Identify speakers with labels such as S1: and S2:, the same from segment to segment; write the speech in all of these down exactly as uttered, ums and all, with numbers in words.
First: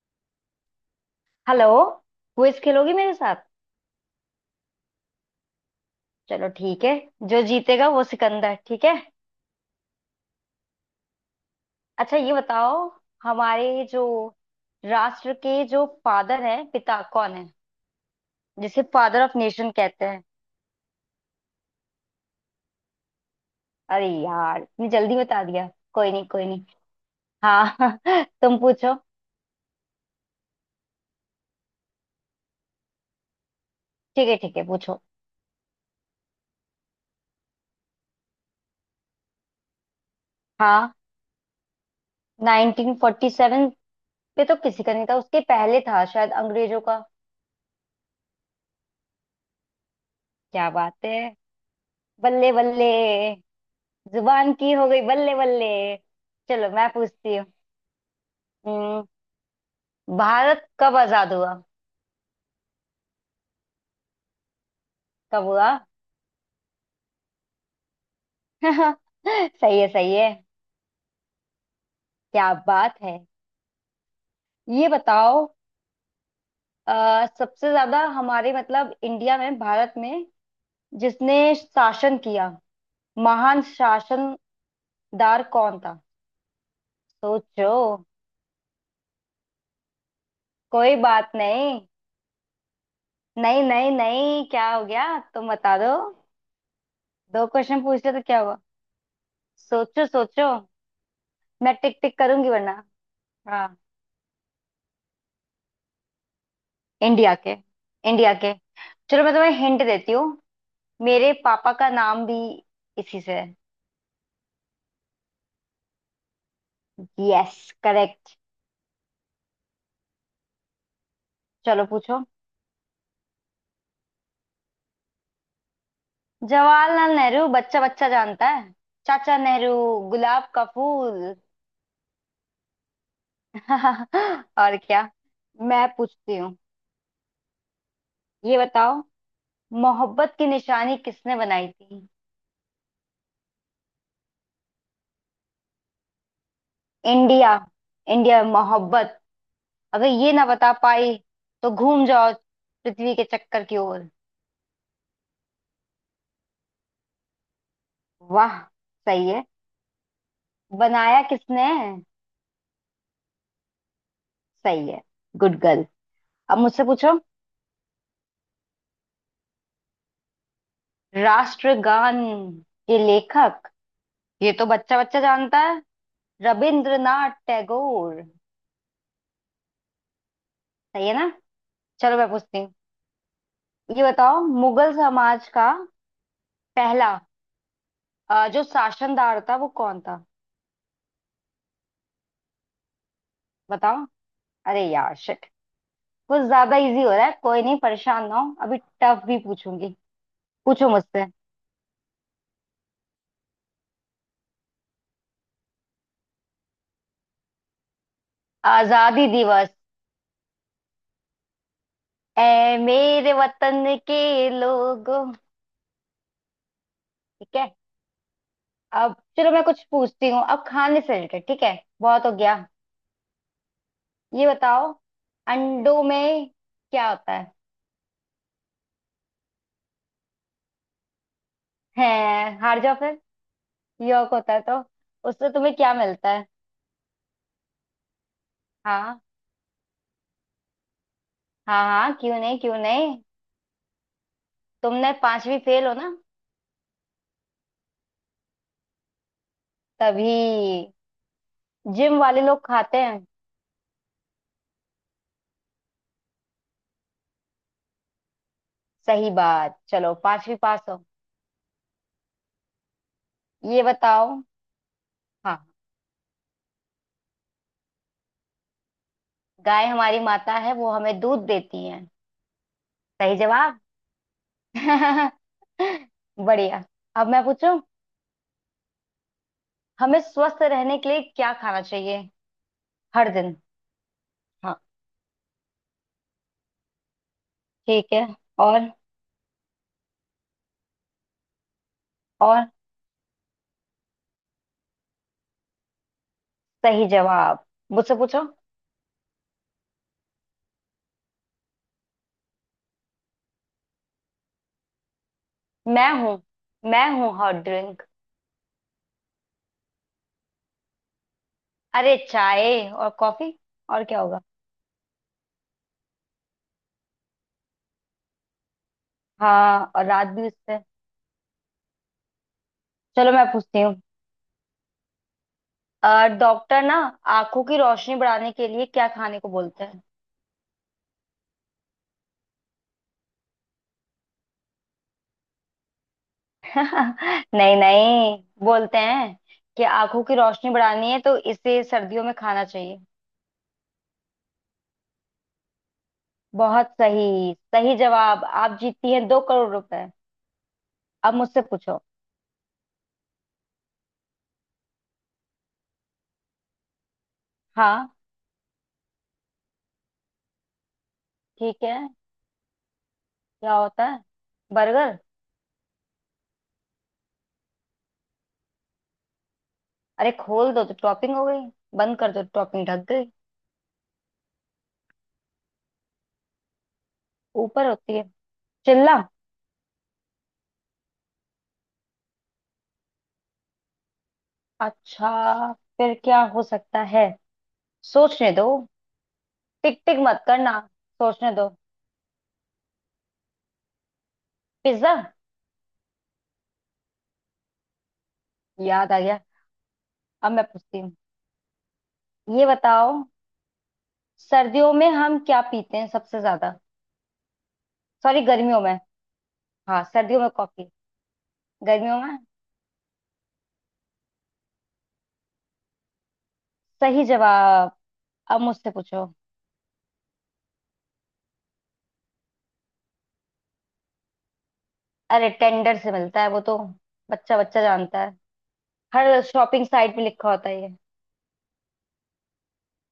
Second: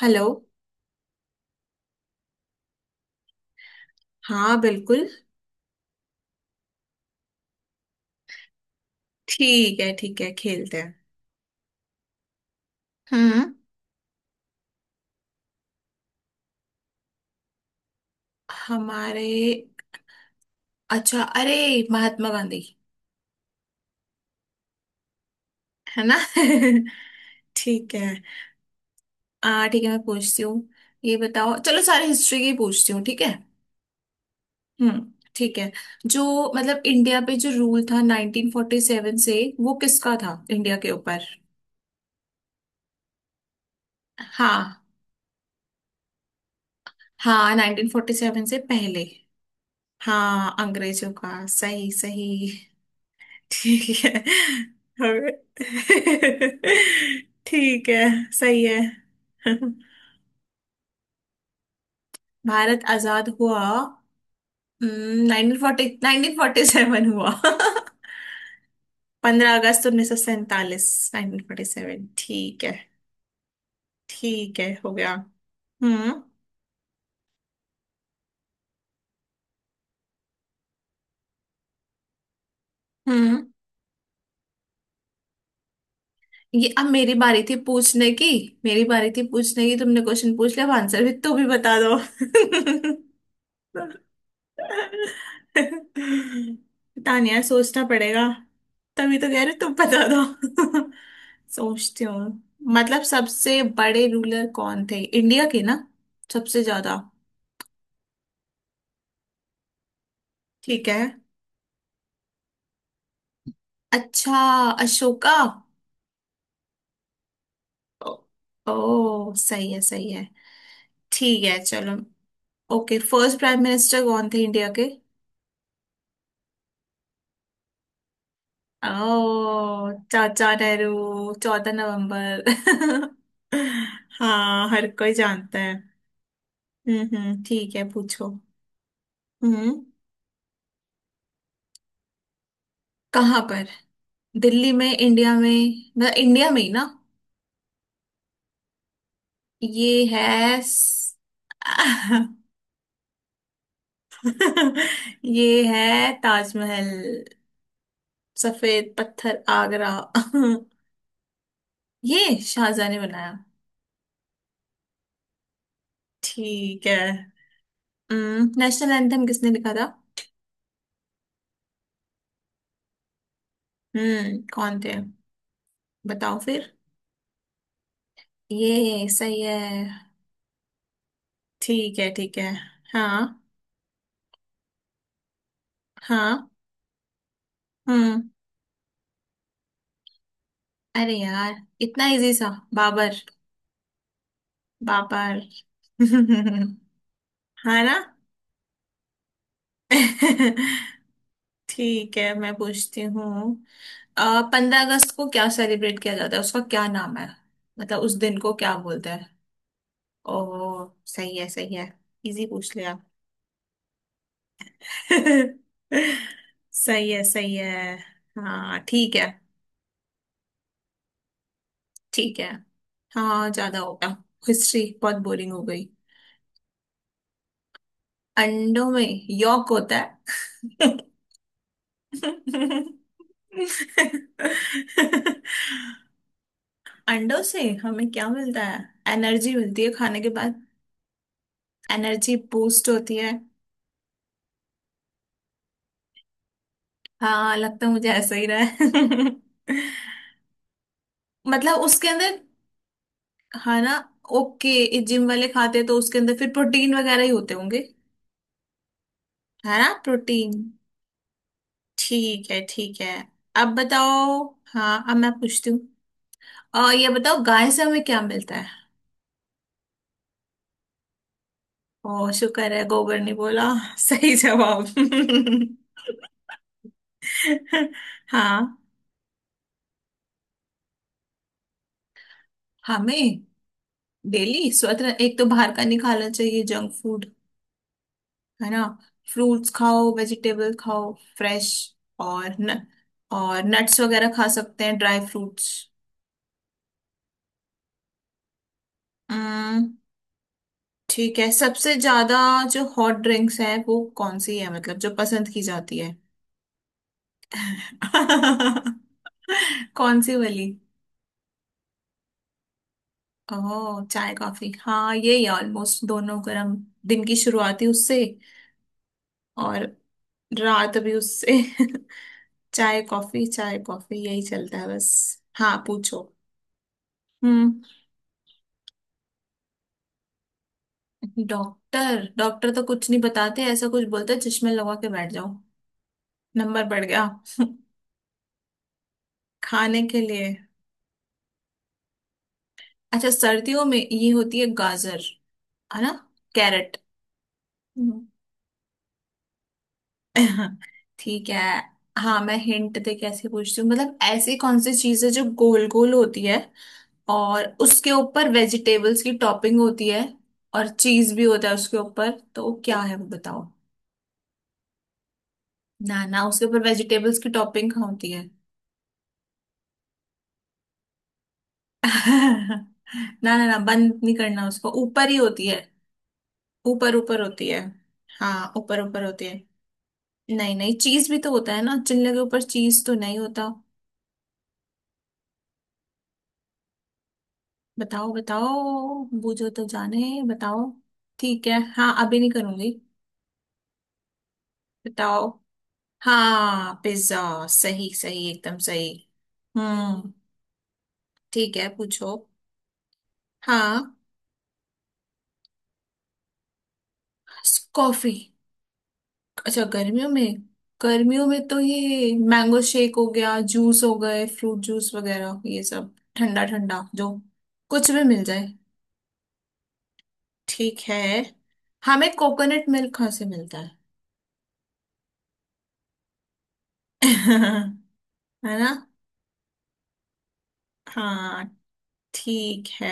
S1: Hello.
S2: Hello. Quiz खेलोगी मेरे साथ?
S1: हाँ, बिल्कुल।
S2: चलो ठीक है। जो जीतेगा वो सिकंदर, ठीक है।
S1: ठीक है, ठीक है, खेलते हैं।
S2: अच्छा ये बताओ।
S1: हम्म
S2: हमारे जो राष्ट्र के जो फादर हैं, पिता कौन है, जिसे फादर
S1: हमारे,
S2: ऑफ नेशन कहते हैं?
S1: अच्छा, अरे, महात्मा गांधी।
S2: अरे यार इतनी जल्दी बता दिया।
S1: है
S2: कोई
S1: ना
S2: नहीं कोई नहीं।
S1: ठीक
S2: हाँ
S1: है।
S2: तुम पूछो।
S1: आ ठीक है, मैं पूछती हूँ। ये बताओ, चलो सारे हिस्ट्री की पूछती हूँ, ठीक है।
S2: ठीक है ठीक है पूछो।
S1: हम्म, ठीक है। जो, मतलब इंडिया पे जो रूल था नाइनटीन फोर्टी सेवन से वो किसका था इंडिया के
S2: हाँ
S1: ऊपर।
S2: नाइनटीन फोर्टी सेवन पे तो किसी
S1: हाँ।
S2: का नहीं था, उसके पहले था शायद अंग्रेजों का।
S1: हाँ, नाइनटीन फोर्टी सेवन से पहले। हाँ,
S2: क्या बात
S1: अंग्रेजों
S2: है,
S1: का। सही सही।
S2: बल्ले बल्ले।
S1: ठीक है।
S2: जुबान की हो गई
S1: और
S2: बल्ले बल्ले। चलो मैं पूछती हूँ।
S1: ठीक है। सही है।
S2: हम्म, भारत कब आजाद हुआ?
S1: भारत आजाद हुआ
S2: कब
S1: नाइनटीन
S2: हुआ?
S1: फोर्टी नाइनटीन फोर्टी सेवन हुआ पंद्रह
S2: सही
S1: अगस्त
S2: है
S1: उन्नीस
S2: सही
S1: सौ
S2: है।
S1: सैंतालीस नाइनटीन फोर्टी सेवन।
S2: क्या
S1: ठीक है।
S2: बात है।
S1: ठीक है,
S2: ये
S1: हो गया।
S2: बताओ।
S1: हम्म
S2: अ, सबसे ज्यादा हमारे, मतलब इंडिया में, भारत में जिसने शासन किया,
S1: हम्म
S2: महान शासनदार कौन था?
S1: ये अब मेरी बारी थी
S2: सोचो।
S1: पूछने की। मेरी बारी थी पूछने की, तुमने क्वेश्चन पूछ लिया, अब
S2: कोई
S1: आंसर भी
S2: बात
S1: तू भी बता
S2: नहीं।
S1: दो।
S2: नहीं नहीं नहीं, क्या हो गया? तुम बता दो।
S1: पता नहीं यार,
S2: दो क्वेश्चन
S1: सोचना
S2: पूछ लिया तो
S1: पड़ेगा।
S2: क्या हुआ?
S1: तभी तो कह रहे, तुम
S2: सोचो
S1: बता
S2: सोचो।
S1: दो।
S2: मैं टिक
S1: सोचती
S2: टिक
S1: हूँ।
S2: करूंगी वरना।
S1: मतलब सबसे
S2: हाँ।
S1: बड़े रूलर कौन थे इंडिया के ना। सबसे ज्यादा।
S2: इंडिया के, इंडिया के। चलो मैं तुम्हें हिंट देती हूँ।
S1: ठीक है।
S2: मेरे पापा का नाम भी इसी से है।
S1: अच्छा, अशोका।
S2: यस
S1: ओ,
S2: करेक्ट।
S1: ओ सही है, सही है। ठीक है,
S2: चलो
S1: चलो।
S2: पूछो।
S1: ओके, फर्स्ट प्राइम मिनिस्टर कौन थे इंडिया के।
S2: जवाहरलाल नेहरू, बच्चा बच्चा जानता है। चाचा नेहरू,
S1: ओ चाचा
S2: गुलाब का
S1: नेहरू।
S2: फूल
S1: चौदह नवंबर हाँ,
S2: और
S1: हर
S2: क्या,
S1: कोई जानता है।
S2: मैं पूछती हूँ।
S1: हम्म हम्म, ठीक है, पूछो।
S2: ये बताओ।
S1: हम्म,
S2: मोहब्बत की निशानी किसने बनाई थी?
S1: कहाँ पर? दिल्ली में, इंडिया में, मतलब इंडिया में ही ना?
S2: इंडिया, इंडिया मोहब्बत।
S1: ये
S2: अगर ये ना
S1: है
S2: बता
S1: स-
S2: पाई तो घूम जाओ, पृथ्वी के चक्कर की ओर।
S1: ये है ताजमहल।
S2: वाह।
S1: सफेद
S2: सही
S1: पत्थर,
S2: है।
S1: आगरा।
S2: बनाया किसने?
S1: ये शाहजहां ने बनाया।
S2: सही है, गुड गर्ल। अब मुझसे
S1: ठीक है।
S2: पूछो।
S1: हम्म, नेशनल एंथम किसने लिखा था?
S2: राष्ट्रगान के लेखक,
S1: हम्म,
S2: ये तो
S1: कौन थे?
S2: बच्चा बच्चा जानता है।
S1: बताओ फिर।
S2: रविंद्रनाथ टैगोर।
S1: ये सही है।
S2: सही है ना?
S1: ठीक है,
S2: चलो मैं
S1: ठीक है।
S2: पूछती हूँ।
S1: हाँ।
S2: ये बताओ, मुगल समाज का
S1: हाँ।
S2: पहला
S1: हम्म,
S2: अ, जो शासनदार था, वो कौन था?
S1: अरे यार, इतना इजी सा। बाबर।
S2: बताओ। अरे यार
S1: बाबर।
S2: शिट। कुछ ज्यादा इजी हो रहा है, कोई नहीं,
S1: हाँ ना
S2: परेशान ना हो, अभी टफ भी पूछूंगी। पूछो मुझसे।
S1: ठीक है, मैं पूछती हूँ। पंद्रह अगस्त को क्या सेलिब्रेट किया जाता है, उसका क्या नाम है? मतलब उस दिन को क्या बोलते
S2: आजादी
S1: हैं?
S2: दिवस।
S1: ओह, सही है, सही है। इजी पूछ
S2: ऐ
S1: लिया।
S2: मेरे वतन के लोगों
S1: सही है, सही
S2: ठीक है।
S1: है। हाँ,
S2: अब
S1: ठीक है।
S2: चलो मैं कुछ पूछती हूँ, अब खाने से रिलेटेड, ठीक है। बहुत हो
S1: ठीक है।
S2: गया।
S1: हाँ, ज्यादा हो गया।
S2: ये
S1: हिस्ट्री
S2: बताओ,
S1: बहुत बोरिंग हो गई।
S2: अंडों में क्या होता है?
S1: अंडों में यॉक होता है।
S2: है, हार जाओ फिर। यॉक होता है तो उससे तुम्हें क्या मिलता है?
S1: अंडों से हमें क्या मिलता है?
S2: हाँ
S1: एनर्जी मिलती है खाने के बाद।
S2: हाँ, हाँ
S1: एनर्जी
S2: क्यों नहीं क्यों
S1: बूस्ट होती
S2: नहीं।
S1: है।
S2: तुमने पांचवी फेल हो ना,
S1: हाँ, लगता है मुझे ऐसा ही रहा है
S2: तभी।
S1: मतलब उसके
S2: जिम
S1: अंदर,
S2: वाले लोग खाते हैं।
S1: है ना? ओके, जिम वाले खाते हैं तो उसके अंदर फिर प्रोटीन वगैरह ही होते होंगे,
S2: सही बात,
S1: है ना?
S2: चलो
S1: प्रोटीन।
S2: पांचवी पास हो।
S1: ठीक है, ठीक है। अब
S2: ये बताओ।
S1: बताओ। हाँ, अब मैं
S2: हाँ।
S1: पूछती हूँ। और ये बताओ, गाय से हमें क्या मिलता है?
S2: गाय हमारी माता है, वो हमें दूध देती है।
S1: ओ शुक्र है गोबर ने
S2: सही
S1: बोला
S2: जवाब
S1: सही जवाब।
S2: बढ़िया। अब मैं पूछूं,
S1: हाँ।
S2: हमें स्वस्थ रहने के लिए क्या खाना चाहिए हर
S1: हमें
S2: दिन?
S1: डेली
S2: हाँ
S1: स्वतः एक तो बाहर का नहीं खाना चाहिए, जंक फूड,
S2: ठीक है।
S1: है ना?
S2: और।
S1: फ्रूट्स खाओ, वेजिटेबल खाओ, फ्रेश। और
S2: और।
S1: न, और नट्स वगैरह खा सकते हैं, ड्राई फ्रूट्स।
S2: सही जवाब। मुझसे पूछो।
S1: हम्म, ठीक है। सबसे ज्यादा जो हॉट ड्रिंक्स है वो कौन सी है, मतलब जो पसंद की जाती
S2: मैं
S1: है।
S2: हूँ, मैं हूँ हॉट ड्रिंक।
S1: कौन सी वाली?
S2: अरे चाय और कॉफी,
S1: ओह,
S2: और क्या
S1: चाय
S2: होगा।
S1: कॉफी, हाँ, ये ही ऑलमोस्ट, दोनों गर्म। दिन की शुरुआत ही उससे। और
S2: हाँ, और रात भी उससे।
S1: रात भी उससे चाय
S2: चलो मैं
S1: कॉफी, चाय
S2: पूछती हूँ।
S1: कॉफी, यही चलता है बस। हाँ, पूछो।
S2: अ, डॉक्टर ना, आंखों की
S1: हम्म,
S2: रोशनी बढ़ाने के लिए क्या खाने को बोलते हैं?
S1: डॉक्टर डॉक्टर तो कुछ नहीं बताते, ऐसा कुछ बोलते चश्मे लगा के बैठ जाओ, नंबर बढ़ गया।
S2: नहीं नहीं, बोलते हैं कि
S1: खाने के
S2: आंखों की
S1: लिए?
S2: रोशनी बढ़ानी है तो इसे सर्दियों में खाना चाहिए।
S1: अच्छा, सर्दियों में ये होती है, गाजर, है ना?
S2: बहुत
S1: कैरेट।
S2: सही, सही
S1: हम्म।
S2: जवाब, आप जीतती हैं दो करोड़ रुपए। अब
S1: ठीक है।
S2: मुझसे पूछो।
S1: हाँ, मैं हिंट दे के ऐसे पूछती हूँ। मतलब ऐसी कौन सी चीज है जो गोल गोल होती है, और
S2: हाँ
S1: उसके ऊपर वेजिटेबल्स की टॉपिंग होती है, और चीज भी होता है
S2: ठीक
S1: उसके
S2: है।
S1: ऊपर, तो वो क्या है वो बताओ।
S2: क्या होता है? बर्गर।
S1: ना ना, उसके ऊपर वेजिटेबल्स की टॉपिंग होती है।
S2: अरे खोल दो तो टॉपिंग हो गई, बंद कर दो तो टॉपिंग ढक गई।
S1: ना ना ना, बंद नहीं करना, उसको ऊपर ही होती है। ऊपर ऊपर होती है।
S2: ऊपर होती है।
S1: हाँ, ऊपर
S2: चिल्ला।
S1: ऊपर होती है। नहीं नहीं, चीज भी तो होता है ना, चिल्ले के ऊपर चीज तो नहीं होता।
S2: अच्छा फिर क्या हो सकता है?
S1: बताओ,
S2: सोचने दो।
S1: बताओ। बूझो तो
S2: टिक टिक
S1: जाने,
S2: मत करना,
S1: बताओ।
S2: सोचने
S1: ठीक
S2: दो।
S1: है, हाँ, अभी नहीं करूंगी।
S2: पिज्जा।
S1: बताओ। हाँ, पिज्जा। सही सही, एकदम सही।
S2: याद आ गया।
S1: हम्म,
S2: अब मैं पूछती हूँ।
S1: ठीक है, पूछो।
S2: ये बताओ,
S1: हाँ,
S2: सर्दियों में हम क्या पीते हैं सबसे ज्यादा?
S1: कॉफी।
S2: सॉरी, गर्मियों में।
S1: अच्छा,
S2: हाँ,
S1: गर्मियों
S2: सर्दियों में
S1: में?
S2: कॉफी।
S1: गर्मियों में तो
S2: गर्मियों
S1: ये
S2: में।
S1: मैंगो शेक हो गया, जूस हो गए, फ्रूट जूस वगैरह, ये सब ठंडा ठंडा
S2: सही
S1: जो
S2: जवाब।
S1: कुछ भी मिल
S2: अब
S1: जाए।
S2: मुझसे पूछो।
S1: ठीक है। हमें कोकोनट मिल्क कहाँ से मिलता है?
S2: अरे टेंडर से मिलता है वो तो, बच्चा बच्चा जानता है।
S1: है ना?
S2: हर शॉपिंग साइट में लिखा होता है ये।
S1: हाँ, ठीक है।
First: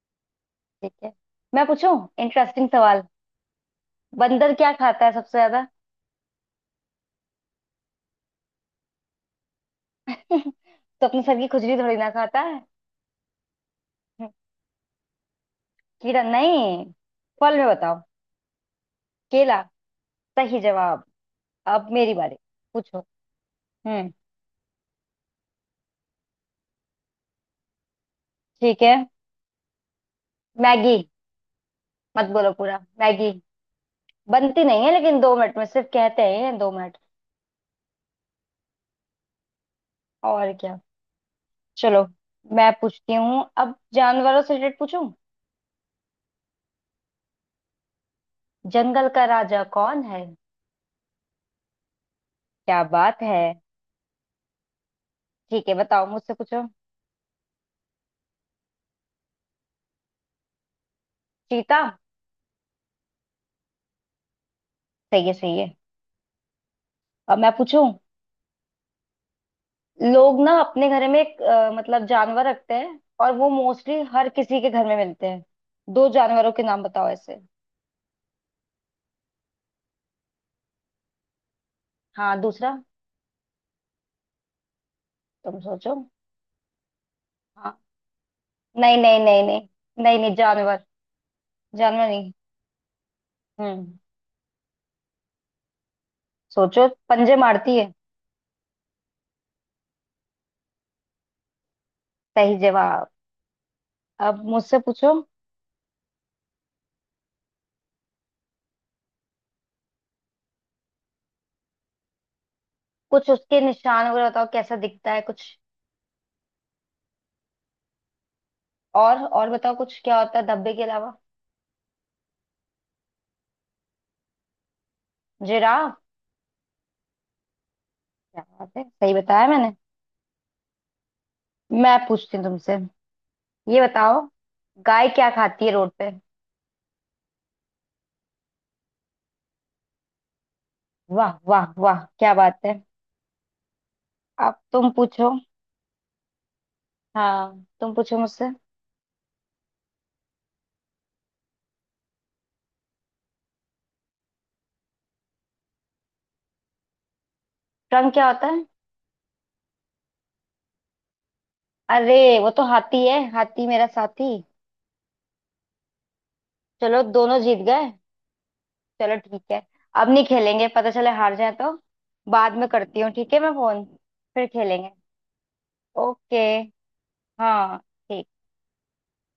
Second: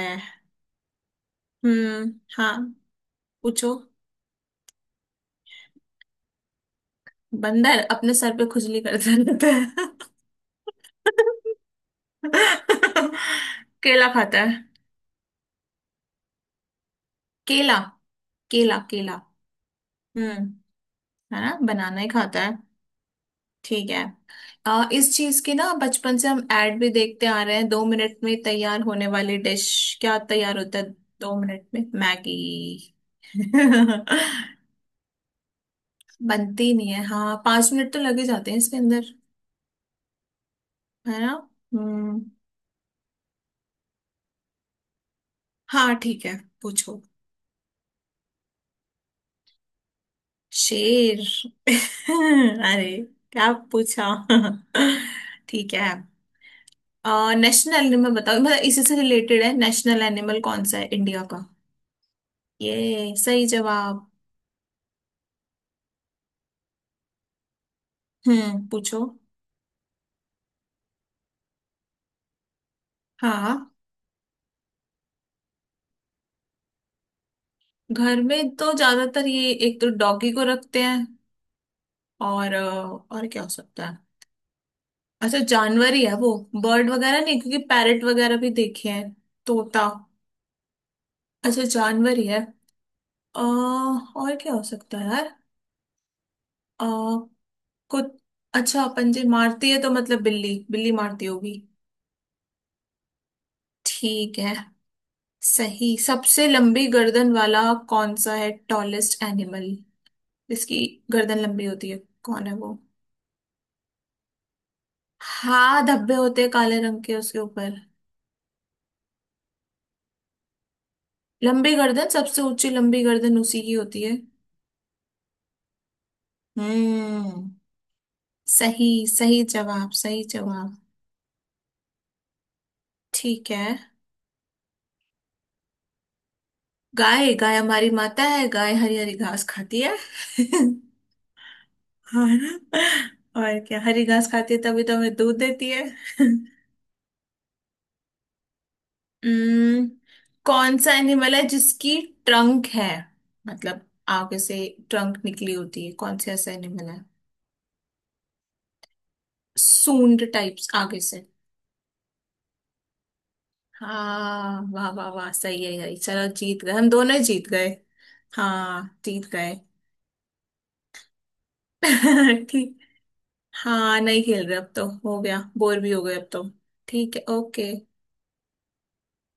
S2: ठीक है, मैं पूछूं।
S1: हम्म, हाँ,
S2: इंटरेस्टिंग सवाल।
S1: पूछो।
S2: बंदर क्या खाता है सबसे ज्यादा?
S1: बंदर अपने सर पे खुजली करता रहता है।
S2: तो अपने सर की खुजली थोड़ी ना खाता है।
S1: केला खाता है।
S2: कीड़ा नहीं, फल में
S1: केला,
S2: बताओ।
S1: केला, केला।
S2: केला। सही
S1: हम्म।
S2: जवाब।
S1: है ना,
S2: अब
S1: बनाना ही
S2: मेरी बारी,
S1: खाता है।
S2: पूछो।
S1: ठीक है।
S2: हम्म,
S1: अ, इस चीज की ना बचपन से हम ऐड भी देखते आ रहे हैं, दो मिनट में तैयार
S2: ठीक है।
S1: होने वाली डिश। क्या तैयार होता है?
S2: मैगी।
S1: दो मिनट में
S2: मत बोलो पूरा
S1: मैगी।
S2: मैगी। बनती नहीं है लेकिन, दो मिनट में सिर्फ कहते हैं ये, दो
S1: बनती नहीं
S2: मिनट
S1: है, हाँ, पांच मिनट तो लगे जाते हैं इसके अंदर,
S2: और क्या।
S1: है ना?
S2: चलो,
S1: हम्म।
S2: मैं पूछती हूँ अब जानवरों से रिलेटेड पूछूं।
S1: हाँ, ठीक है, पूछो।
S2: जंगल का राजा कौन है?
S1: शेर।
S2: क्या
S1: अरे,
S2: बात है।
S1: क्या पूछा
S2: ठीक
S1: ठीक
S2: है,
S1: है।
S2: बताओ मुझसे पूछो।
S1: आ, नेशनल एनिमल बताओ, मतलब इसी से रिलेटेड है, नेशनल एनिमल कौन सा है इंडिया का?
S2: चीता।
S1: ये सही जवाब।
S2: सही है सही है। अब मैं पूछूं,
S1: हम्म, पूछो।
S2: लोग ना अपने घर में एक अ, मतलब जानवर रखते हैं, और वो
S1: हाँ,
S2: मोस्टली हर किसी के घर में मिलते हैं। दो जानवरों के नाम बताओ ऐसे।
S1: घर में तो ज्यादातर ये एक तो डॉगी को रखते हैं।
S2: हाँ,
S1: और अ,
S2: दूसरा।
S1: और क्या हो सकता है? अच्छा,
S2: तुम
S1: जानवर
S2: सोचो।
S1: ही है वो? बर्ड वगैरह नहीं, क्योंकि
S2: हाँ।
S1: पैरट वगैरह भी देखे
S2: नहीं
S1: हैं।
S2: नहीं नहीं नहीं।
S1: तोता।
S2: नहीं नहीं, जानवर।
S1: अच्छा,
S2: जानवर
S1: जानवर ही
S2: नहीं।
S1: है। अ,
S2: हम्म।
S1: और क्या हो सकता है यार? अ,
S2: सोचो, पंजे मारती है।
S1: कुछ, अच्छा पंजे मारती है तो मतलब बिल्ली, बिल्ली मारती होगी।
S2: सही जवाब।
S1: ठीक
S2: अब
S1: है।
S2: मुझसे पूछो।
S1: सही, सबसे लंबी गर्दन वाला कौन सा है, टॉलेस्ट एनिमल, जिसकी गर्दन लंबी होती है, कौन है वो?
S2: कुछ उसके निशान वगैरह बताओ, कैसा दिखता है कुछ।
S1: हाँ, धब्बे होते हैं काले रंग के उसके ऊपर।
S2: और और बताओ कुछ, क्या होता है धब्बे के अलावा?
S1: लंबी गर्दन, सबसे ऊंची लंबी गर्दन उसी की होती है।
S2: जिराफ।
S1: हम्म,
S2: क्या बात है,
S1: सही
S2: सही
S1: सही
S2: बताया मैंने।
S1: जवाब, सही जवाब।
S2: मैं पूछती हूँ तुमसे।
S1: ठीक है।
S2: ये बताओ, गाय क्या खाती है रोड पे?
S1: गाय, गाय हमारी माता है, गाय हरी हरी घास खाती है
S2: वाह वाह वाह, क्या
S1: और
S2: बात है।
S1: और क्या, हरी घास खाती
S2: अब
S1: है तभी
S2: तुम
S1: तो हमें
S2: पूछो।
S1: दूध देती है।
S2: हाँ, तुम पूछो मुझसे।
S1: हम्म, कौन सा एनिमल है जिसकी ट्रंक है, मतलब आगे से ट्रंक निकली होती है, कौन सा ऐसा एनिमल है?
S2: रंग क्या होता है?
S1: सूंड टाइप्स आगे से।
S2: अरे वो तो हाथी है, हाथी मेरा साथी।
S1: हाँ, वाह वाह वाह, सही है, यही, चलो जीत गए, हम
S2: चलो
S1: दोनों ही
S2: दोनों
S1: जीत
S2: जीत
S1: गए।
S2: गए।
S1: हाँ,
S2: चलो
S1: जीत
S2: ठीक
S1: गए।
S2: है। अब नहीं खेलेंगे, पता चले हार जाए तो। बाद में
S1: ठीक।
S2: करती हूँ, ठीक है मैं फोन।
S1: हाँ, नहीं खेल
S2: फिर
S1: रहे अब तो,
S2: खेलेंगे।
S1: हो गया, बोर भी हो गए अब
S2: ओके।
S1: तो। ठीक है,
S2: हाँ
S1: ओके।
S2: ठीक